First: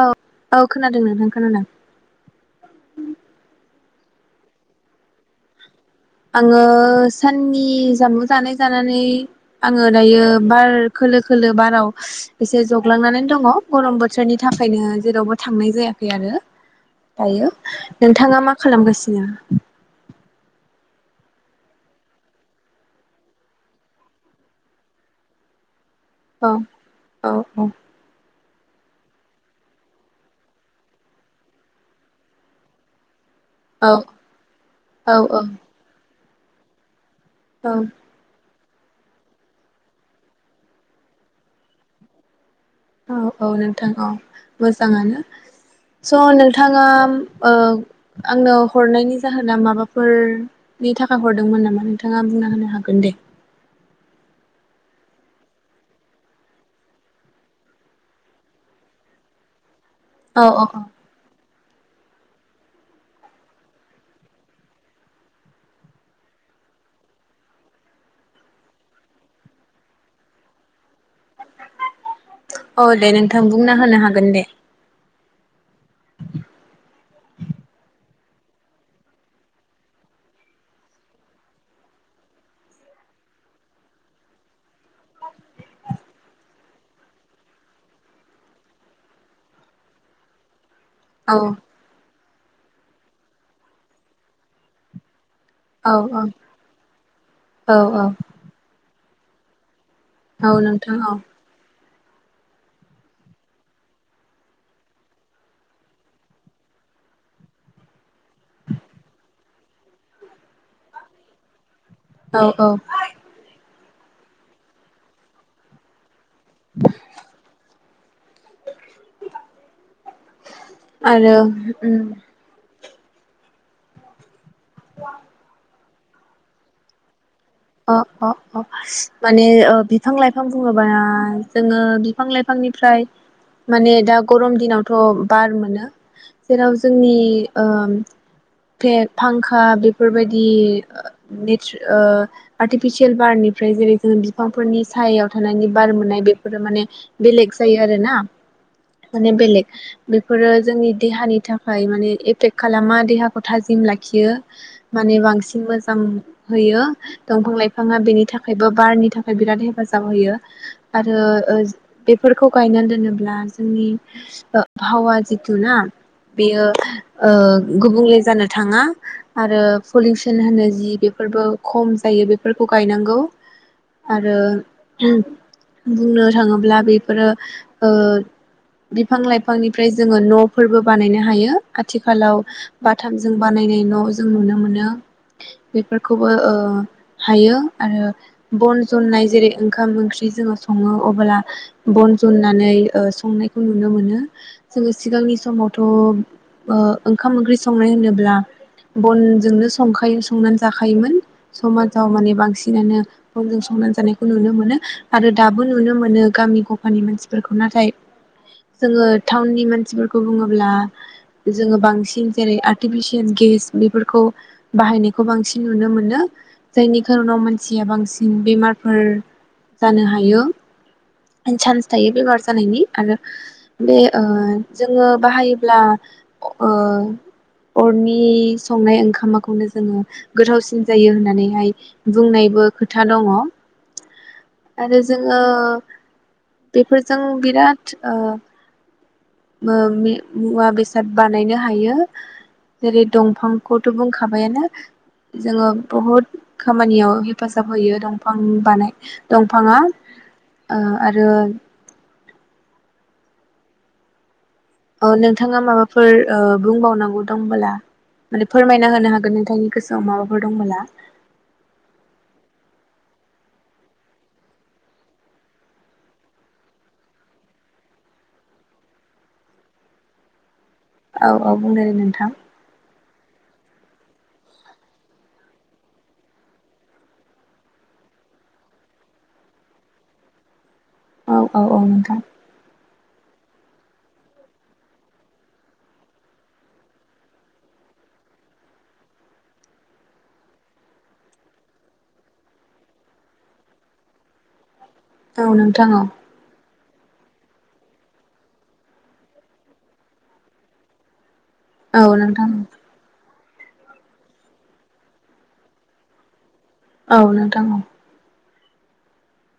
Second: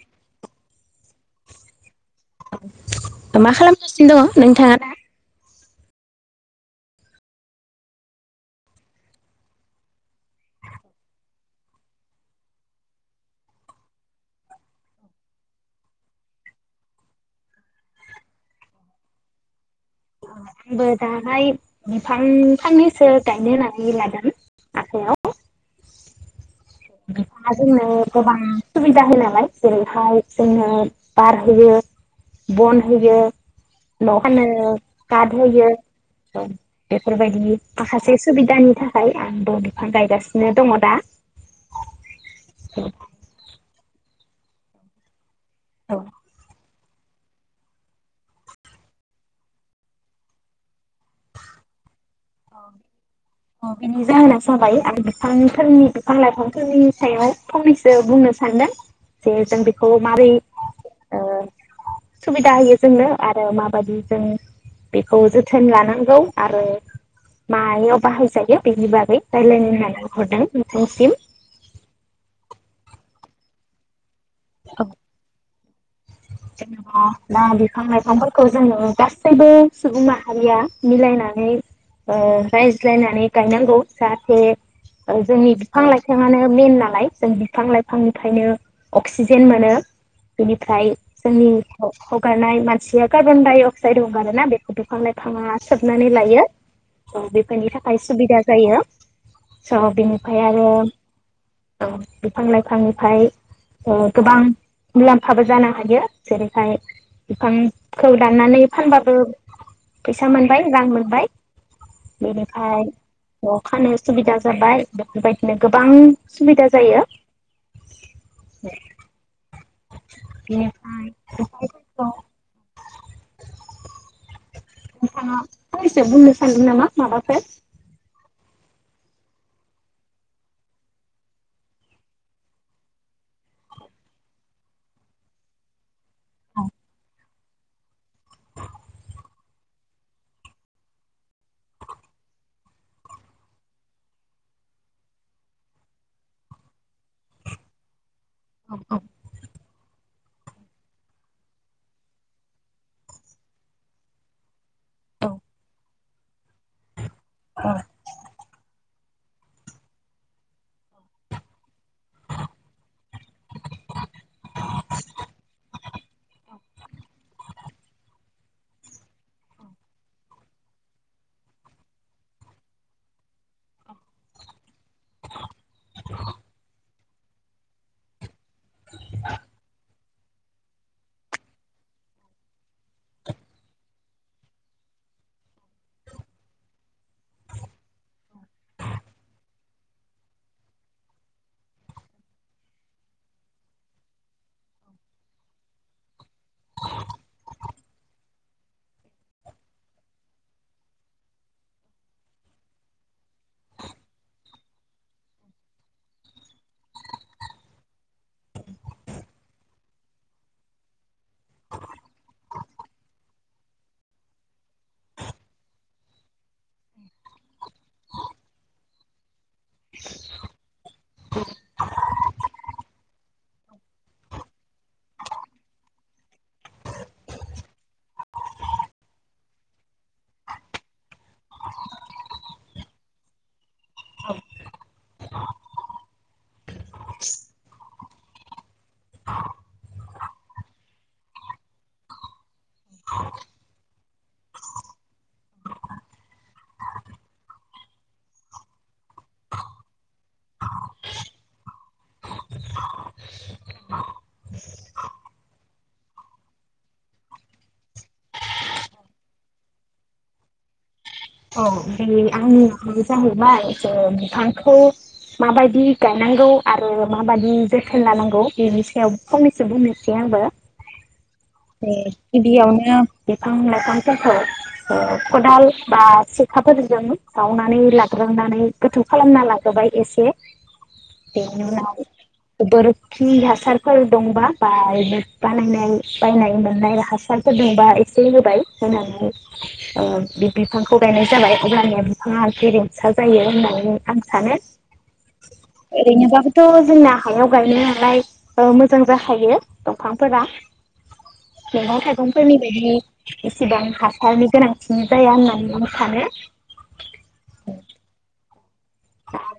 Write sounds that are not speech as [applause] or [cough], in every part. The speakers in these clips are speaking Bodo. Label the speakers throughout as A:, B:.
A: औ औ खोनादों नोंथां खोनादों।
B: गासिनो दं नोंथाङा दा?
A: आङो साननि जामु जानाय जानानै आङो दायो बार खोलो खोलो बाराव एसे जग्लांनानै दङ'। रम बोथोरनि थाखायनो जेरावबो थांनाय जायाखै आरो दायो। नोंथाङा मा खालामगासिनो?
B: आंबो दाहाय बिफां फांनैसो गायनो होननानै लादों आखाइयाव।
A: औ औ
B: बिफाङा
A: औ
B: जोंनो गोबां सुबिदा होयो नालाय जेरैहाय जोंनो बार होयो, बन होयो।
A: औ
B: ना
A: औ
B: फानना [unintelligible] [unintelligible] औ। बेफोरबायदि
A: औ
B: माखासे सुबिदानि नि थाखाय आं दंफां गायगासिनो दङ' दा।
A: औ औ नों थां औ मोजाङानो। स' नोंथाङा ओं आंनो हरनायनि जाहोना माबाफोरनि थाखाय हरदोंमोन नामा नों नोंथाङा बुंना होनो हागोन दे।
B: औ बिनि जाहोना जाबाय आं बिफांफोरनि बिफां लाइफांफोरनि सायाव फंनैसो बुंनो सानदों। जे जों बि खौ मारै
A: औ औ औ
B: ओ सुबिदा होयो जोंनो आरो माबायदि जों बेखौ जोथोन लानांगौ आरो मायाव बाहायजायो बेनि बागै रायलायनो होननानै हरदों नोंथांनिसिम।
A: औ दे नोंथां बुंना होनो हा गोन दे
B: [unintelligible] अ लामा बिफां लाइफांफोर खौ जोङो गासैबो सुबुं माहारिया मिलायनानै ओ रायज्लायनानै गायनांगौ जाहाथे जोंनि बिफां लाइफाङानो मेन नालाय जों बिफां लाइफांनिफ्रायनो- अक्सिजेन मोनो बिनि फ्राय
A: औ
B: जोंनि हब हब ओंखारनाय मानसिया कार्बन डाइअक्साइड हंगारो ना आरो बेखौ बिफां लाइ बिफाङा सोबनानै
A: औ
B: लायो
A: औ
B: बेफोरनि थाखाय
A: औ
B: सुबिदा जायो। स' बिनिफ्राय
A: औ
B: आरो
A: नोंथां औ
B: औ बिफां लाइफांनिफ्राय गोबां मुलाम्फाबो जानो हायो जेरैहाय बिफांखौ दाननानै फानबाबो फैसा मोनबाय रां मोनबाय
A: औ औ
B: बेनिफ्राय अखानो सुबिदा जाबाय बेफोरबायदिनो गोबां सुबिदा जायो [unintelligible] [unintelligible] बिनिफ्राय
A: आरो उम
B: नोंथाङा बिफांआ फंसे बुंनो सानदों नामा माबाफोर
A: अ अ-अ माने बिफां लाइफां बुङोब्ला जोङो बिफां लाइफांनिफ्राय माने दा गरम दिनावथ' बार मोनो जेराव जोंनि औ फे-फांखा बेफोरबायदि नि ओ आर्टिफिसियेल बारनिफ्राय जेरै जोङो बिफांफोरनि सायाव थानायनि बार मोननाय बेफोरो माने बेलेग जायो आरो ना माने बेलेग बेफोरो जोंनि देहानि थाखाय माने एफेक्ट खालामा देहाखौ थाजिम लाखियो माने बांसिन मोजां होयो। दंफां लाइफाङा बेनि थाखायबो बारनि थाखाय बिराद हेफाजाब होयो आरो बेफोरखौ गायनानै दोनोब्ला जोंनि आबहावा जिथु ना बेयो ओ गुबुंले जानो थाङा आरो पलिउसन होनो जि बेफोरबो खम जायो बेफोरखौ गायनांगौ आरो बुंनो थाङोब्ला बे फोरो ओ बिफां लाइफांनिफ्राय जोङो न'फोरबो बानायनो हायो आथिखालाव बाथामजों बानायनाय न' जों नुनो मोनो बेफोरखौबो ओ हायो आरो बन जननाय जेरै ओंखाम ओंख्रि जोङो सङो अब्ला बन जन्नानै संनायखौ नुनो मोनो जोङो सिगांनि समावथ' ओंखाम ओंख्रि संनाय होनोब्ला बनजोंनो संखायो संनानै जाखायोमोन समाजाव माने बांसिनानो बंजों संनानै जानायखौ नुनो मोनो आरो दाबो नुनो मोनो गामि गफानि मानसिफोरखौ नाथाय जोङो टाउननि मानसिफोरखौ बुङोब्ला जोङो बांसिन जेरै आर्टिफिसियेल गेस बेफोरखौ बाहायनायखौ बांसिन नुनो मोनो जायनि खार'नाव मानसिया बांसिन बेमार फोर जानो हायो चान्स थायो बेमार जानायनि आरो बे ओ जोङो बाहायोब्ला ओ अरनि संनाय ओंखामाखौनो जोङो गोथावसिन जायो होननानैहाय बुंनायबो खोथा दङ। आरो जोङो बेफोरजों बिराद ओ ओ मुवा बेसाद बानायनो हायो जेरै दंफांखौथ' बुंखाबायानो जोङो। बहुद खामानियाव हेफाजाब होयो दंफां बानाय दंफाङा ओ आरो ओ नोंथाङा माबाफोर ओ बुंबावनांगौ दंबोला माने फोरमायना होनो हागोन नोंथांनि गोसोआव माबाफोर दंबोला
B: औ बे आंनि जाहैबाय जों बिफांखौ माबायदि गायनांगौ आरो माबायदि जोथोन लानांगौ बेनि सायाव फंनैसो बुंनोसै आंबो
A: औ औ बुंदो दे
B: ए
A: नोंथां
B: गिबियावनो बिफां होननाय खन्थाखौ खदाल बा सिखाफोरजों जावनानै लाग्रोनानै गोथौ खालामना लाग्रोबाय एसे।
A: औ औ
B: बेनि
A: औ
B: उनाव
A: नोंथां
B: बोर खि हासारफोर दंबा बा-बानायनाय बायनाय मोननाय हासारफोर दंबा एसे होबाय होनानै ओ बि बिफांखौ गायनाय जाबाय अब्लानिया बिफाङा गेरेमसा जायो होननानै आं सानो।
A: औ नोंथां औ
B: ओरैनोबाबोथ' जोंना हायाव गायनाय नालाय ओ मोजां जाखायो दंफांफोरा। मैगं
A: औ नोंथां
B: थाइगंफोरनि बायदि इसिबां हासारनि गोनांथि जाया होननानै सानो
A: औ नोंथां औ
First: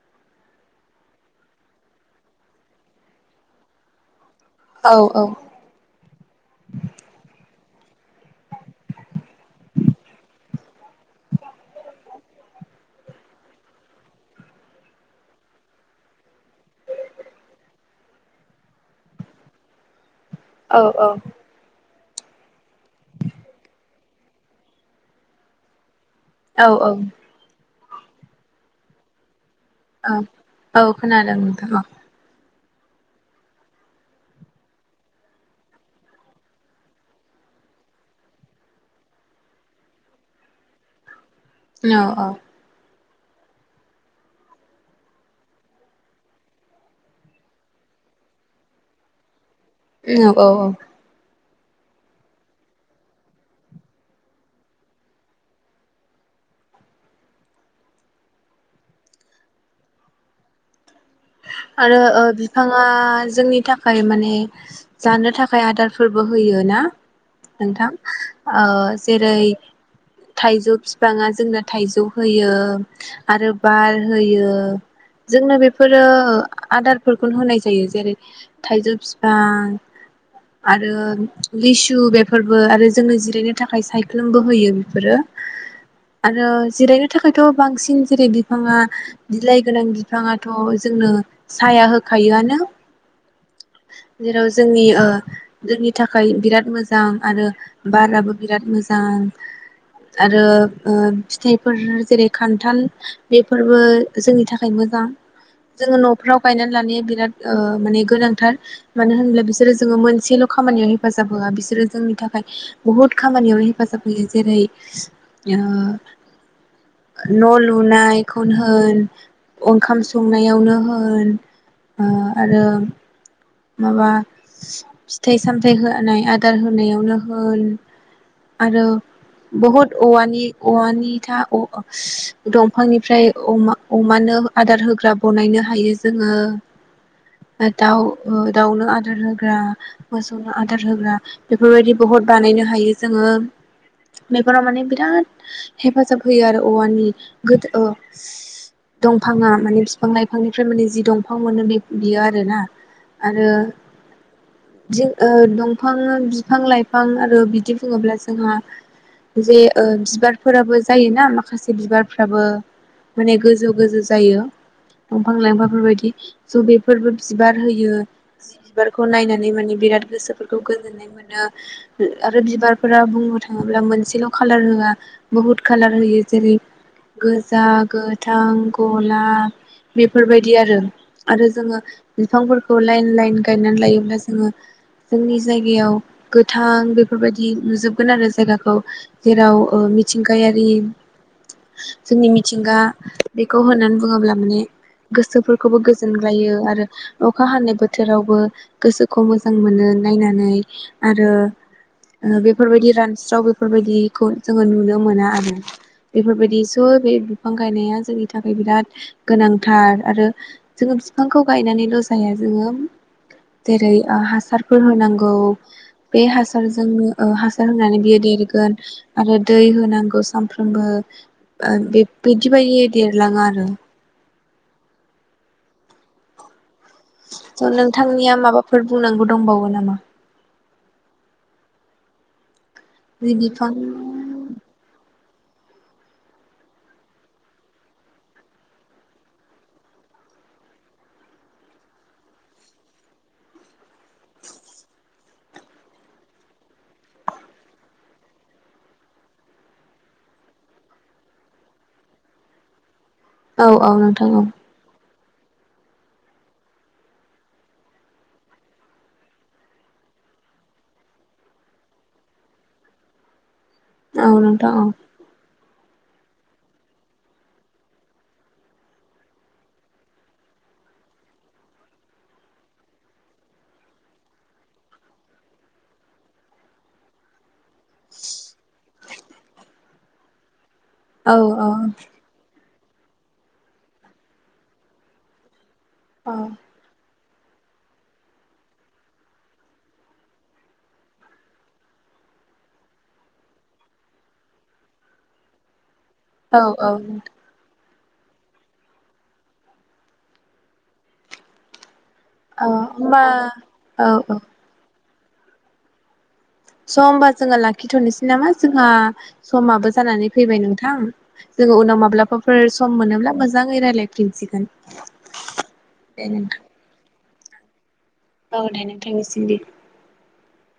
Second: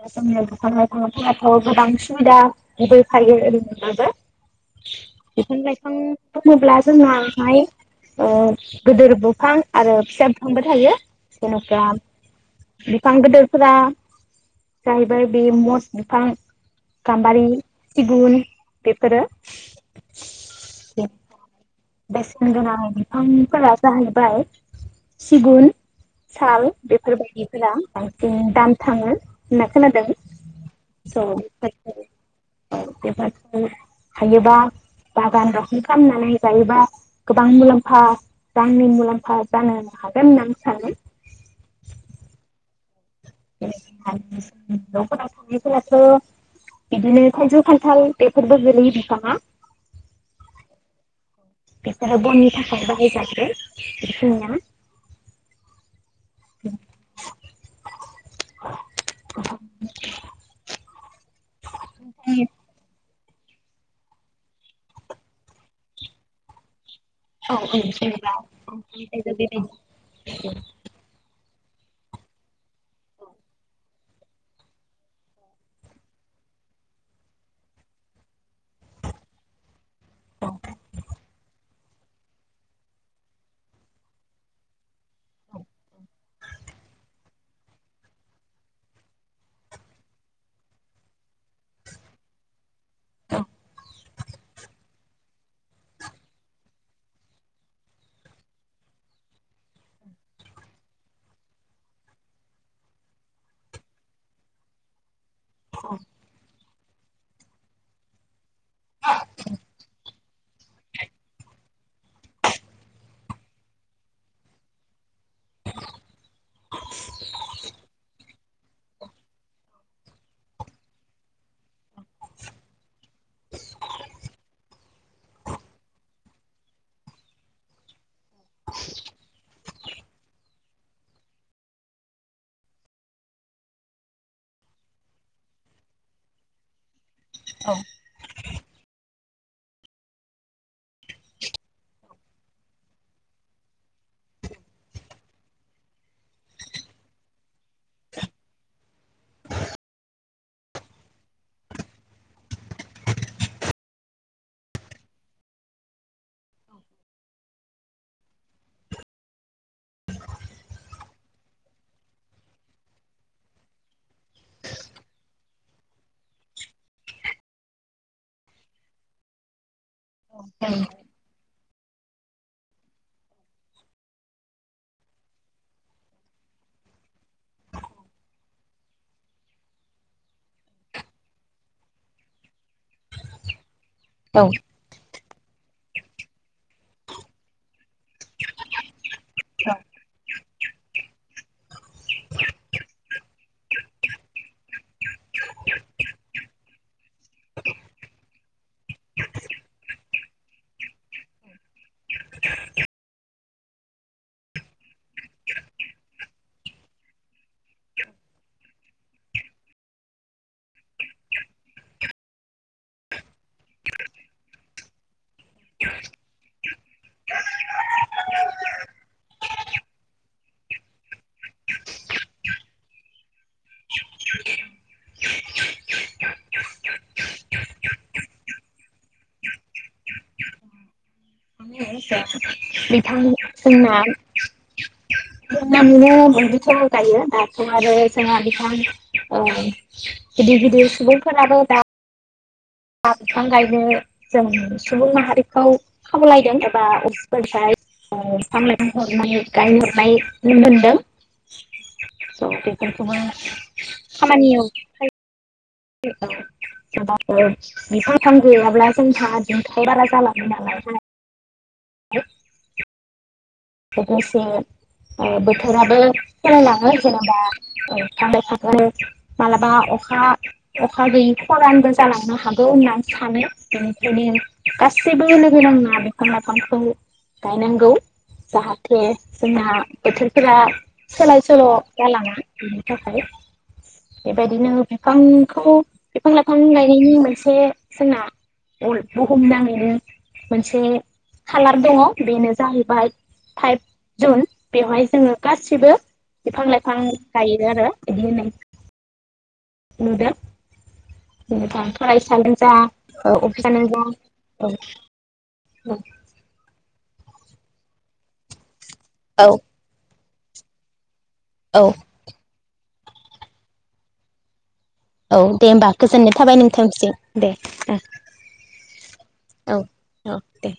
B: दा जोंनो दंफां लाइफांफोराथ' गोबां सुबिदा होखायो ओरैनोब्लाबो।
A: औ औ
B: बिफां लाइफां दङोब्ला जोंनाहाय ओ गोदोर दंफां आरो फिसा दंफांबो थायो जेनबा बिफां गोदोरफोरा जाहैबाय बे मस बिफां गाम्बारि सिगुन बेफोरो
A: औ औ
B: बेसेन गोनां बिफांफोरा जाहैबाय सिगुन साल
A: औ
B: बेफोरबायदिफोरा बांसिन दाम थाङो। होनना खोनादों
A: औ औ
B: स'
A: खोनादों नोंथां औ
B: [unintelligible] हायोबा बागान रखम खालामनानै जायोबा गोबां मुलाम्फा रांनि मुलाम्फा जानो हागोन होननानै सानो।
A: औ औ
B: न'फोराव थानायफोराथ' बिदिनो थाइजौ खान्थाल बेफोरबो गोलैयो बिफाङा
A: औ औ औ
B: बेफोरो बननि थाखाय बाहायजाग्रो बेखिनिया
A: आरो ओ बिफाङा जोंनि थाखाय माने जानो थाखाय आदारफोरबो होयो ना।
B: औ
A: नोंथां
B: जेनेबा
A: ओ
B: ओमफ्राय जों
A: जेरै
B: बेबायदि
A: थाइजौ बिफाङा जोंनो थाइजौ होयो आरो बार होयो जोंनो बे बेफोरो आदारफोरखौनो होनाय जायो, जेरै थाइजौ बिफां आरो लिसु बेफोरबो आरो जोंनो जिरायनो थाखाय सायख्लुमबो होयो बेफोरो। आरो जिरायनो थाखायथ बांसिन जेरै बिफाङा बिलाइ गोनां बिफाङा थ जोंनो साया होखायोआनो, जेराव जोंन ओ जोंनि थाखाय बिराद मोजां आरो बाराबो बिराद मोजां आरो ओ फिथाइफोर जेरै खान्थाल बेफोरबो जोंनि थाखाय मोजां। जोङो नफ्राव गायनानै लानाया बिराद ओ माने गोनांथार। मानो होनब्ला बिसोरो जोङो मोनसेल' खामानियाव हेफाजाब होआ बिसोरो जोंनि थाखाय बुहुद खामानियाव हेफाजाब होयो, जेरै न' लुनायखौनो होन ओंखाम संनायावनो होन आरो माबा फिथाइ सामथायाइ होनाय आदार होनायावनो होन, आरो बहुद औवानि औवानि था दंफांनिफ्राय मा अमानो आदार होग्रा बनायनो हायो जोङो। दाउ दाउनो आदार होग्रा, मोसौनो आदार होग्रा बेफोरबायदि बहुद बानायनो हायो जोङो। बेफोराव माने बिराद हेफाजाब होयो आरो औवानि गोद दंफाङा माने बिफां लाइफांनिफ्राय माने जि दंफां मोनो बियो आरोना। आरो दंफां बिफां लाइफां आरो बिदि बुङोब्ला जोंहा जे बिबारफोराबो जायोना माखासे बिबारफ्राबो माने गोजौ गोजौ जायो दंफां लाइफां बेफोरबायदि स' बेफोरबो बिबार होयो। बिबारखौ नायनानै माने बिराद गोसोफोरखौ गोजोननाय मोनो। आरो बिबारफोरा बुंनो थाङोब्ला मोनसेल' खालार होआ, बुहुत कालार होयो जेरै गोजा, गोथां, गला बेफोरबायदि आरो। आरो जोङो बिफांफोरखौ लाइन गायनानै लायोब्ला
B: औ
A: जोङो जोंनि जायगायाव गोथां बेफोरबायदि नुजोबगोन आरो जायगाखौ। जेराव मिथिं गायारि, जोंनि मिथिंगा बेखौ होननानै बुङोब्ला माने गोसोफोरखौबो गोजोनग्लायो आरो अखा हानाय बोथोरावबो गोसोखौ मोजां मोनो नायनानै आरो बेफोरबायदि रानस्राव बेफोरबायदिखौ जोङो नुनो मोना आरो। बेफोरबायदि स' बे बिफां गायनाया जोंनि थाखाय बिराद गोनांथार, आरो जोङो बिफांखौ गायनानैल' जाया जोङो। जेरै हासारफोर होनांगौ। बे हासारजोंनो हासार होनानै बियो देरगोन आरो दै होनांगौ, सानफ्रोमबो बे बिदि बायदियै देरलाङो आरो। थ' नोंथांनिया माबाफोर बुंनांगौ दंबावो नामा? बे
B: बिफां‌
A: बिफां
B: जोंना [unintelligible] गायो दाथ' आरो जोंहा गोबां गिदिर गिदिर सुबुंफोराबो दा हा बिफां गायनो जों सुबुं माहारिखौ खावलायदों एबा अफिसफोरफ्राय बिफां लाइफां हरनाय गायनोहरनाय मोनदों स' बे
A: औ औ नोंथां औ
B: खामानि सोराबाफोर बिफां [unintelligible] गैयाब्ला जोंहा [unintelligible] बारा जालाङो नालायहाय [unintelligible]
A: औ
B: लोगोसे
A: नोंथां औ
B: बोथो राबो सोलायलाङो जेनेबा बिफां लाइफांखौ मालाबा अखा अखा गैयै खरानबो जालांनो हागौ होननानै सानो। बेनिखायनो गासैबो लोगो नांना बिफां लाइफांखौ गायनांगौ। जाहाथे जोंना बोथोरफोरा सोलाय सोल'
A: औ औ
B: जालाङा बिनि थाखाय बेबायदिनो बिफांखौ
A: औ
B: बिफां-लाइफां गायनायनि मो नसे जोंना अल बुहुम नाङैनो मोनसे खालार दङ बेनो जाहैबाय फाइभ जुन बेवहाय जोङो गासिबो
A: औ
B: बिफां-लाइफां गायो आरो [unintelligible] [unintelligible] फरायसानो जा औ अफिसानो जा औ औ
A: स' होमबा जोंङो लाखिथ'नोसै नामा जों ना
B: औ
A: समाबो जानानै फैबाय नोंथां जोंङो
B: औ
A: उनाव माब्लाबाफोर सम मोनोब्ला मोजांङै रायज्लाय फिनसिगोन
B: औ दे होमबा गोजोननाय थाबाय नोंथांसिम दे ओ
A: औ दे नोंथांनि सिमबो
B: अ दे